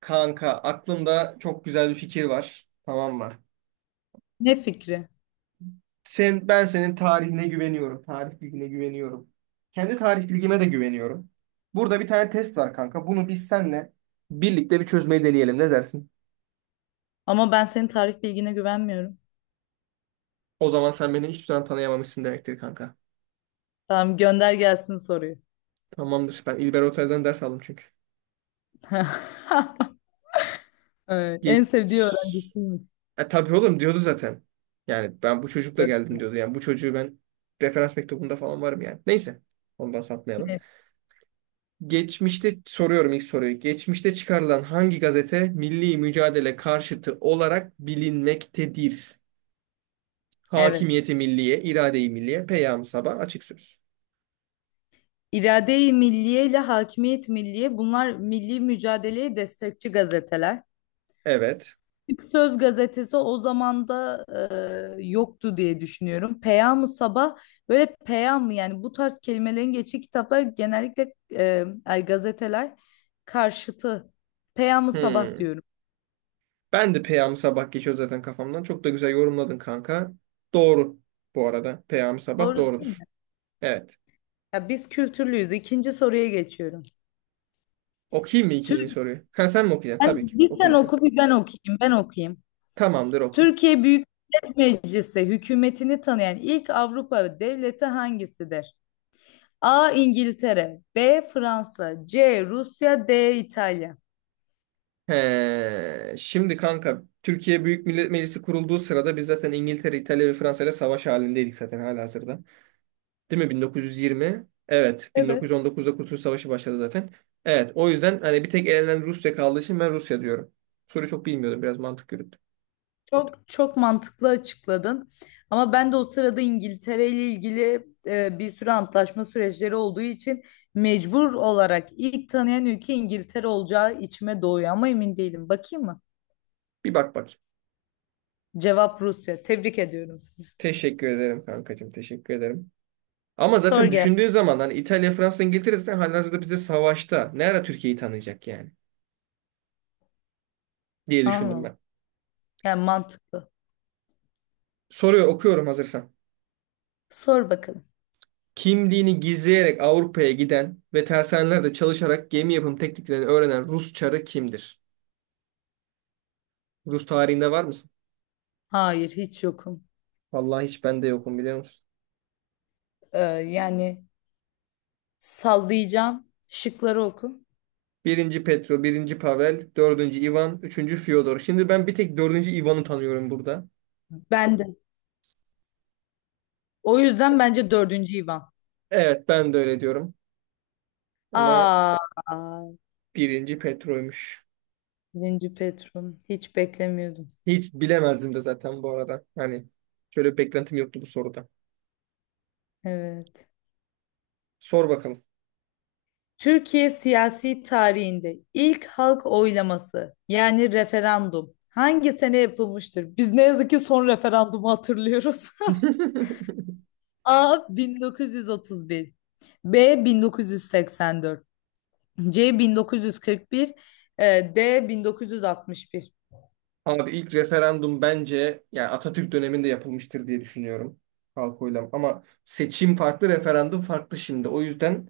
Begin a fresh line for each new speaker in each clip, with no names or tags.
Kanka aklımda çok güzel bir fikir var. Tamam mı?
Ne fikri?
Sen, ben senin tarihine güveniyorum. Tarih bilgine güveniyorum. Kendi tarih bilgime de güveniyorum. Burada bir tane test var kanka. Bunu biz senle birlikte bir çözmeyi deneyelim. Ne dersin?
Ama ben senin tarih bilgine güvenmiyorum.
O zaman sen beni hiçbir zaman tanıyamamışsın demektir kanka.
Tamam, gönder gelsin soruyu.
Tamamdır. Ben İlber Ortaylı'dan ders aldım çünkü.
Evet, en sevdiği
Geç.
öğrencisiymiş.
Tabii oğlum diyordu zaten. Yani ben bu çocukla geldim diyordu. Yani bu çocuğu ben referans mektubunda falan varım yani. Neyse. Ondan sapmayalım.
Evet.
Geçmişte soruyorum ilk soruyu. Geçmişte çıkarılan hangi gazete milli mücadele karşıtı olarak bilinmektedir?
Evet.
Hakimiyeti Milliye, İrade-i Milliye, Peyam-ı Sabah, Açık Söz.
İrade-i Milliye ile Hakimiyet Milliye, bunlar milli mücadeleye destekçi gazeteler.
Evet.
Türk Söz gazetesi o zaman da yoktu diye düşünüyorum. Peyam-ı Sabah, böyle peyam, yani bu tarz kelimelerin geçtiği kitaplar genellikle gazeteler karşıtı. Peyam-ı Sabah
Hmm.
diyorum.
Ben de Peyam-ı Sabah geçiyor zaten kafamdan. Çok da güzel yorumladın kanka. Doğru bu arada. Peyam-ı Sabah
Doğru değil
doğrudur.
mi?
Evet.
Ya, biz kültürlüyüz. İkinci soruya geçiyorum.
Okuyayım mı ikinci
Türk,
soruyu? Ha sen mi okuyacaksın? Tabii ki.
Bir
Oku
sen
lütfen.
oku, bir ben okuyayım. Ben okuyayım.
Tamamdır oku.
Türkiye Büyük Millet Meclisi hükümetini tanıyan ilk Avrupa devleti hangisidir? A. İngiltere, B. Fransa, C. Rusya, D. İtalya.
He, şimdi kanka Türkiye Büyük Millet Meclisi kurulduğu sırada biz zaten İngiltere, İtalya ve Fransa ile savaş halindeydik zaten halihazırda. Değil mi? 1920. Evet.
Evet.
1919'da Kurtuluş Savaşı başladı zaten. Evet. O yüzden hani bir tek elenen Rusya kaldığı için ben Rusya diyorum. Soruyu çok bilmiyordum. Biraz mantık yürüttüm.
Çok çok mantıklı açıkladın. Ama ben de o sırada İngiltere ile ilgili bir sürü antlaşma süreçleri olduğu için mecbur olarak ilk tanıyan ülke İngiltere olacağı içime doğuyor ama emin değilim. Bakayım mı?
Bir bak bak.
Cevap Rusya. Tebrik ediyorum seni.
Teşekkür ederim kankacığım. Teşekkür ederim. Ama
Sor
zaten
gel.
düşündüğün zaman hani İtalya, Fransa, İngiltere zaten halihazırda bize savaşta. Ne ara Türkiye'yi tanıyacak yani diye düşündüm
Anladım.
ben.
Yani mantıklı.
Soruyor okuyorum hazırsan.
Sor bakalım.
Kimliğini gizleyerek Avrupa'ya giden ve tersanelerde çalışarak gemi yapım tekniklerini öğrenen Rus çarı kimdir? Rus tarihinde var mısın?
Hayır, hiç yokum.
Vallahi hiç bende yokum biliyor musun?
Yani sallayacağım. Şıkları oku.
Birinci Petro, birinci Pavel, dördüncü Ivan, üçüncü Fyodor. Şimdi ben bir tek dördüncü Ivan'ı tanıyorum burada.
Ben de. O yüzden bence dördüncü İvan.
Evet ben de öyle diyorum. Ama
Aa,
birinci Petro'ymuş.
birinci Petrum. Hiç beklemiyordum.
Hiç bilemezdim de zaten bu arada. Hani şöyle bir beklentim yoktu bu soruda.
Evet.
Sor bakalım.
Türkiye siyasi tarihinde ilk halk oylaması, yani referandum, hangi sene yapılmıştır? Biz ne yazık ki son referandumu hatırlıyoruz. A 1931, B 1984, C 1941, D 1961.
Abi ilk referandum bence yani Atatürk döneminde yapılmıştır diye düşünüyorum. Halk oylam. Ama seçim farklı, referandum farklı şimdi. O yüzden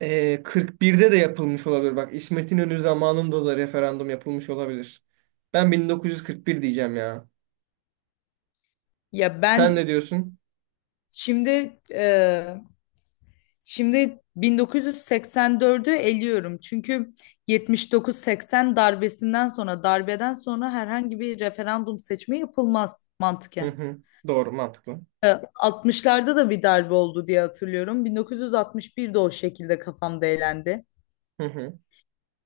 41'de de yapılmış olabilir. Bak İsmet İnönü zamanında da referandum yapılmış olabilir. Ben 1941 diyeceğim ya.
Ya
Sen
ben
ne diyorsun?
şimdi e, şimdi 1984'ü eliyorum. Çünkü 79-80 darbesinden sonra, darbeden sonra, herhangi bir referandum seçimi yapılmaz
Hı
mantıken.
hı. Doğru, mantıklı.
E, 60'larda da bir darbe oldu diye hatırlıyorum. 1961'de o şekilde kafamda elendi.
Hı hı.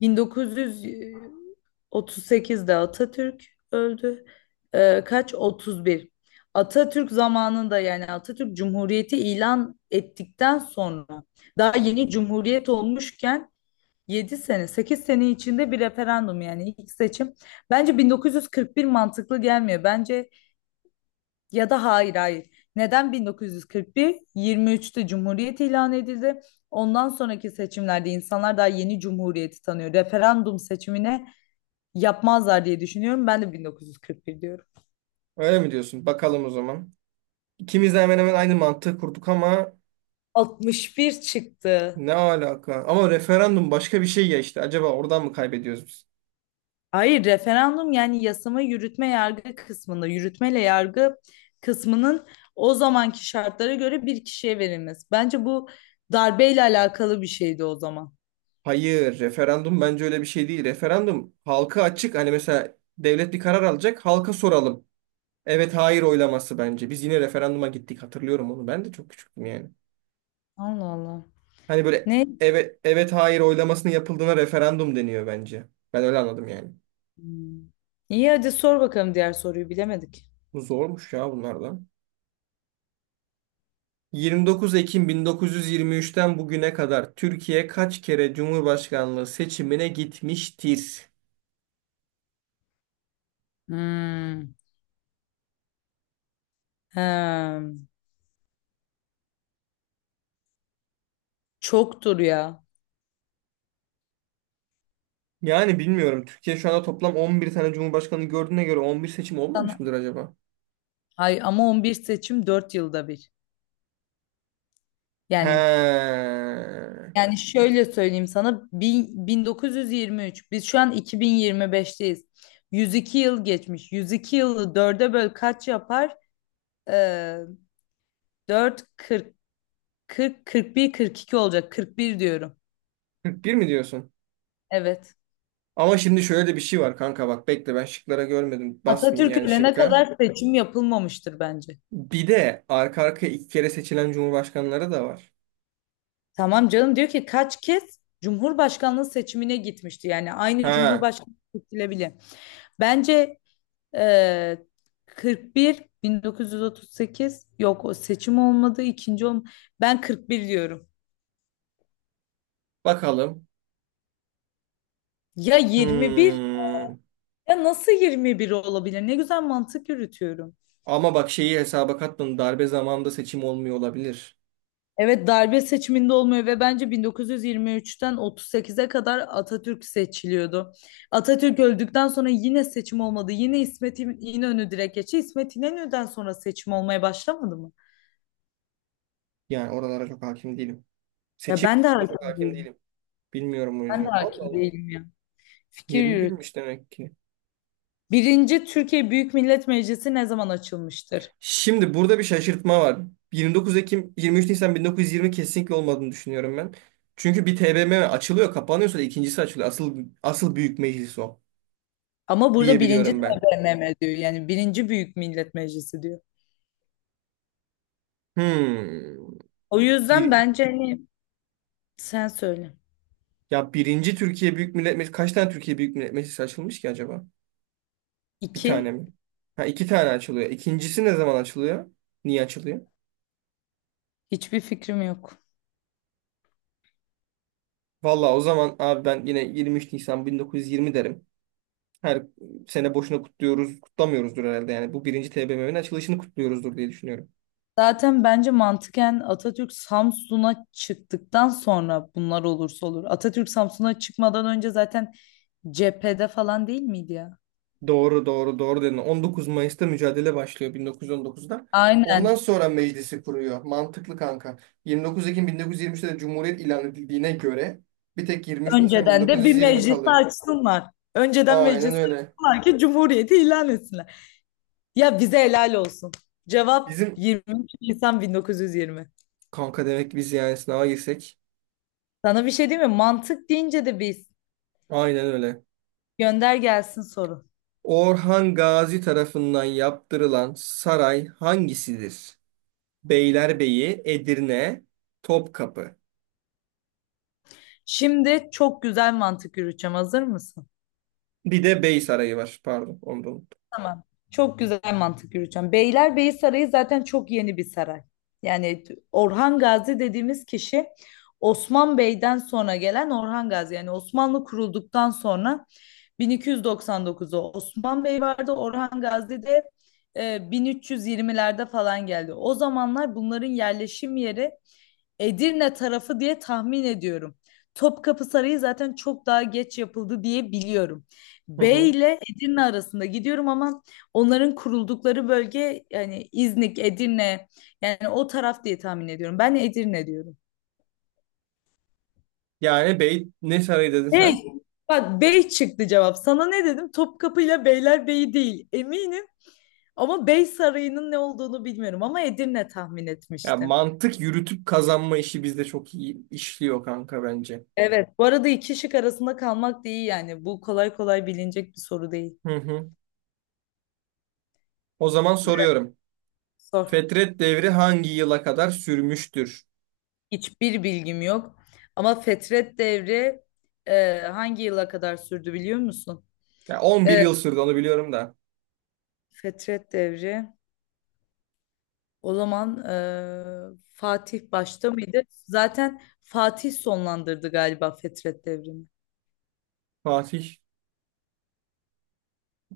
1900 38'de Atatürk öldü. Kaç? 31. Atatürk zamanında, yani Atatürk Cumhuriyeti ilan ettikten sonra, daha yeni Cumhuriyet olmuşken 7 sene, 8 sene içinde bir referandum, yani ilk seçim. Bence 1941 mantıklı gelmiyor. Bence ya da hayır, hayır. Neden 1941? 23'te Cumhuriyet ilan edildi. Ondan sonraki seçimlerde insanlar daha yeni Cumhuriyeti tanıyor. Referandum seçimine yapmazlar diye düşünüyorum. Ben de 1941 diyorum.
Öyle mi diyorsun? Bakalım o zaman. İkimiz de hemen hemen aynı mantığı kurduk ama
61 çıktı.
ne alaka? Ama referandum başka bir şey ya işte. Acaba oradan mı kaybediyoruz biz?
Hayır, referandum yani yasama, yürütme, yargı kısmında yürütmeyle yargı kısmının o zamanki şartlara göre bir kişiye verilmesi. Bence bu darbeyle alakalı bir şeydi o zaman.
Hayır, referandum bence öyle bir şey değil. Referandum halka açık. Hani mesela devlet bir karar alacak, halka soralım. Evet, hayır oylaması bence. Biz yine referanduma gittik. Hatırlıyorum onu. Ben de çok küçüktüm yani.
Allah Allah.
Hani böyle
Ne?
evet evet hayır oylamasının yapıldığına referandum deniyor bence. Ben öyle anladım yani.
Hmm. İyi, hadi sor bakalım diğer soruyu, bilemedik.
Bu zormuş ya bunlardan. 29 Ekim 1923'ten bugüne kadar Türkiye kaç kere Cumhurbaşkanlığı seçimine gitmiştir?
Hmm. Hem. Çoktur ya.
Yani bilmiyorum. Türkiye şu anda toplam 11 tane cumhurbaşkanı gördüğüne göre 11 seçim olmamış mıdır
Sana-
acaba?
Ay, ama 11 seçim 4 yılda bir.
He.
Yani Yani, şöyle söyleyeyim sana, 1923, biz şu an 2025'teyiz. 102 yıl geçmiş. 102 yılı dörde böl, kaç yapar? Ee, 4, 40, 40, 41, 42 olacak. 41 diyorum.
Kırk bir mi diyorsun?
Evet.
Ama şimdi şöyle de bir şey var kanka bak bekle ben şıklara görmedim. Basmayayım
Atatürk
yani
ölene
şıkka.
kadar seçim yapılmamıştır bence.
Bir de arka arkaya iki kere seçilen cumhurbaşkanları da var.
Tamam canım, diyor ki kaç kez Cumhurbaşkanlığı seçimine gitmişti. Yani aynı
Ha.
Cumhurbaşkanı seçilebilir. Bence Ee, 41, 1938 yok, o seçim olmadı, ikinci olm ben 41 diyorum.
Bakalım.
Ya 21,
Hmm.
ya nasıl 21 olabilir? Ne güzel mantık yürütüyorum.
Ama bak şeyi hesaba katmadım. Darbe zamanında seçim olmuyor olabilir.
Evet, darbe seçiminde olmuyor ve bence 1923'ten 38'e kadar Atatürk seçiliyordu. Atatürk öldükten sonra yine seçim olmadı. Yine İsmet İnönü direkt geçti. İsmet İnönü'den sonra seçim olmaya başlamadı mı?
Yani oralara çok hakim değilim.
Ya,
Seçim
ben de
kısmına çok
hakim
hakim
değilim.
değilim. Bilmiyorum o
Ben de
yüzden. Allah
hakim
Allah.
değilim ya. Fikir yürüt.
21'miş demek ki.
Birinci Türkiye Büyük Millet Meclisi ne zaman açılmıştır?
Şimdi burada bir şaşırtma var. 29 Ekim, 23 Nisan 1920 kesinlikle olmadığını düşünüyorum ben. Çünkü bir TBMM açılıyor, kapanıyorsa da ikincisi açılıyor. Asıl asıl büyük meclis o
Ama burada birinci
diyebiliyorum ben.
TBMM diyor. Yani birinci Büyük Millet Meclisi diyor.
Hmm.
O yüzden
Bir
bence hani sen söyle.
Ya birinci Türkiye Büyük Millet Meclisi kaç tane Türkiye Büyük Millet Meclisi açılmış ki acaba? Bir tane
İki,
mi? Ha iki tane açılıyor. İkincisi ne zaman açılıyor? Niye açılıyor?
hiçbir fikrim yok.
Vallahi o zaman abi ben yine 23 Nisan 1920 derim. Her sene boşuna kutluyoruz, kutlamıyoruzdur herhalde. Yani bu birinci TBMM'nin açılışını kutluyoruzdur diye düşünüyorum.
Zaten bence mantıken Atatürk Samsun'a çıktıktan sonra bunlar olursa olur. Atatürk Samsun'a çıkmadan önce zaten cephede falan değil miydi ya?
Doğru, doğru, doğru dedin. 19 Mayıs'ta mücadele başlıyor 1919'da. Ondan
Aynen.
sonra meclisi kuruyor. Mantıklı kanka. 29 Ekim 1923'te de Cumhuriyet ilan edildiğine göre bir tek 23 Nisan
Önceden de bir
1920
meclis
kalıyor.
açsınlar. Önceden
Aynen
meclis
öyle.
açsınlar ki cumhuriyeti ilan etsinler. Ya bize helal olsun. Cevap
Bizim
23 Nisan 1920.
kanka demek ki biz yani sınava girsek.
Sana bir şey diyeyim mi? Mantık deyince de biz.
Aynen öyle.
Gönder gelsin soru.
Orhan Gazi tarafından yaptırılan saray hangisidir? Beylerbeyi, Edirne, Topkapı.
Şimdi çok güzel mantık yürüteceğim. Hazır mısın?
Bir de Bey Sarayı var. Pardon, onu da unuttum.
Tamam. Çok güzel mantık yürüteceğim. Beylerbeyi Sarayı zaten çok yeni bir saray. Yani Orhan Gazi dediğimiz kişi Osman Bey'den sonra gelen Orhan Gazi. Yani Osmanlı kurulduktan sonra 1299'u Osman Bey vardı. Orhan Gazi de e, 1320'lerde falan geldi. O zamanlar bunların yerleşim yeri Edirne tarafı diye tahmin ediyorum. Topkapı Sarayı zaten çok daha geç yapıldı diye biliyorum.
Hı hı.
Bey ile Edirne arasında gidiyorum ama onların kuruldukları bölge, yani İznik, Edirne, yani o taraf diye tahmin ediyorum. Ben Edirne diyorum.
Yani Bey ne sarayı dedin
Bey,
sen?
bak, Bey çıktı cevap. Sana ne dedim? Topkapı ile Beylerbeyi değil. Eminim. Ama Bey Sarayı'nın ne olduğunu bilmiyorum ama Edirne tahmin
Ya
etmiştim.
mantık yürütüp kazanma işi bizde çok iyi işliyor kanka bence.
Evet. Bu arada iki şık arasında kalmak da iyi yani. Bu kolay kolay bilinecek bir soru değil.
Hı hı. O zaman soruyorum.
Sor.
Fetret devri hangi yıla kadar sürmüştür?
Hiçbir bilgim yok. Ama Fetret Devri hangi yıla kadar sürdü biliyor musun?
Ya 11
E,
yıl sürdü onu biliyorum da.
Fetret Devri o zaman, Fatih başta mıydı? Zaten Fatih sonlandırdı galiba Fetret Devri'ni.
Fatih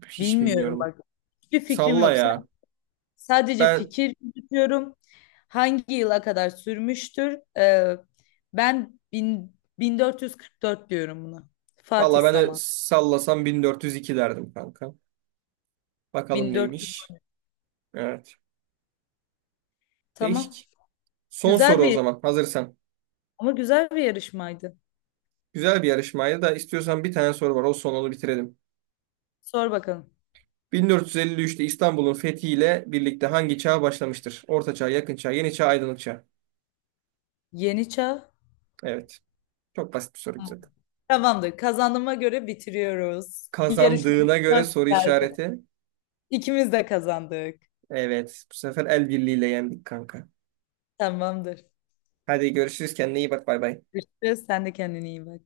hiç
Bilmiyorum
bilmiyorum.
bak. Hiçbir fikrim
Salla
yok.
ya.
Sadece
Ben
fikir yürütüyorum. Hangi yıla kadar sürmüştür? Ben 1444 diyorum buna. Fatih
valla de
Saman.
sallasam 1402 derdim kanka. Bakalım neymiş.
1400.
Evet.
Tamam.
Değişik. Son
Güzel
soru o
bir,
zaman hazırsan.
ama güzel bir yarışmaydı.
Güzel bir yarışmaydı da istiyorsan bir tane soru var. O son onu bitirelim.
Sor bakalım.
1453'te İstanbul'un fethiyle birlikte hangi çağ başlamıştır? Orta Çağ, Yakın Çağ, Yeni Çağ, Aydınlık Çağ.
Yeni çağ.
Evet. Çok basit bir soru zaten.
Tamamdır. Kazandığıma göre bitiriyoruz. Yarışma
Kazandığına göre
çok
soru
güzeldi.
işareti.
İkimiz de kazandık.
Evet. Bu sefer el birliğiyle yendik kanka.
Tamamdır.
Hadi görüşürüz. Kendine iyi bak. Bay bay.
Görüşürüz. Sen de kendine iyi bak.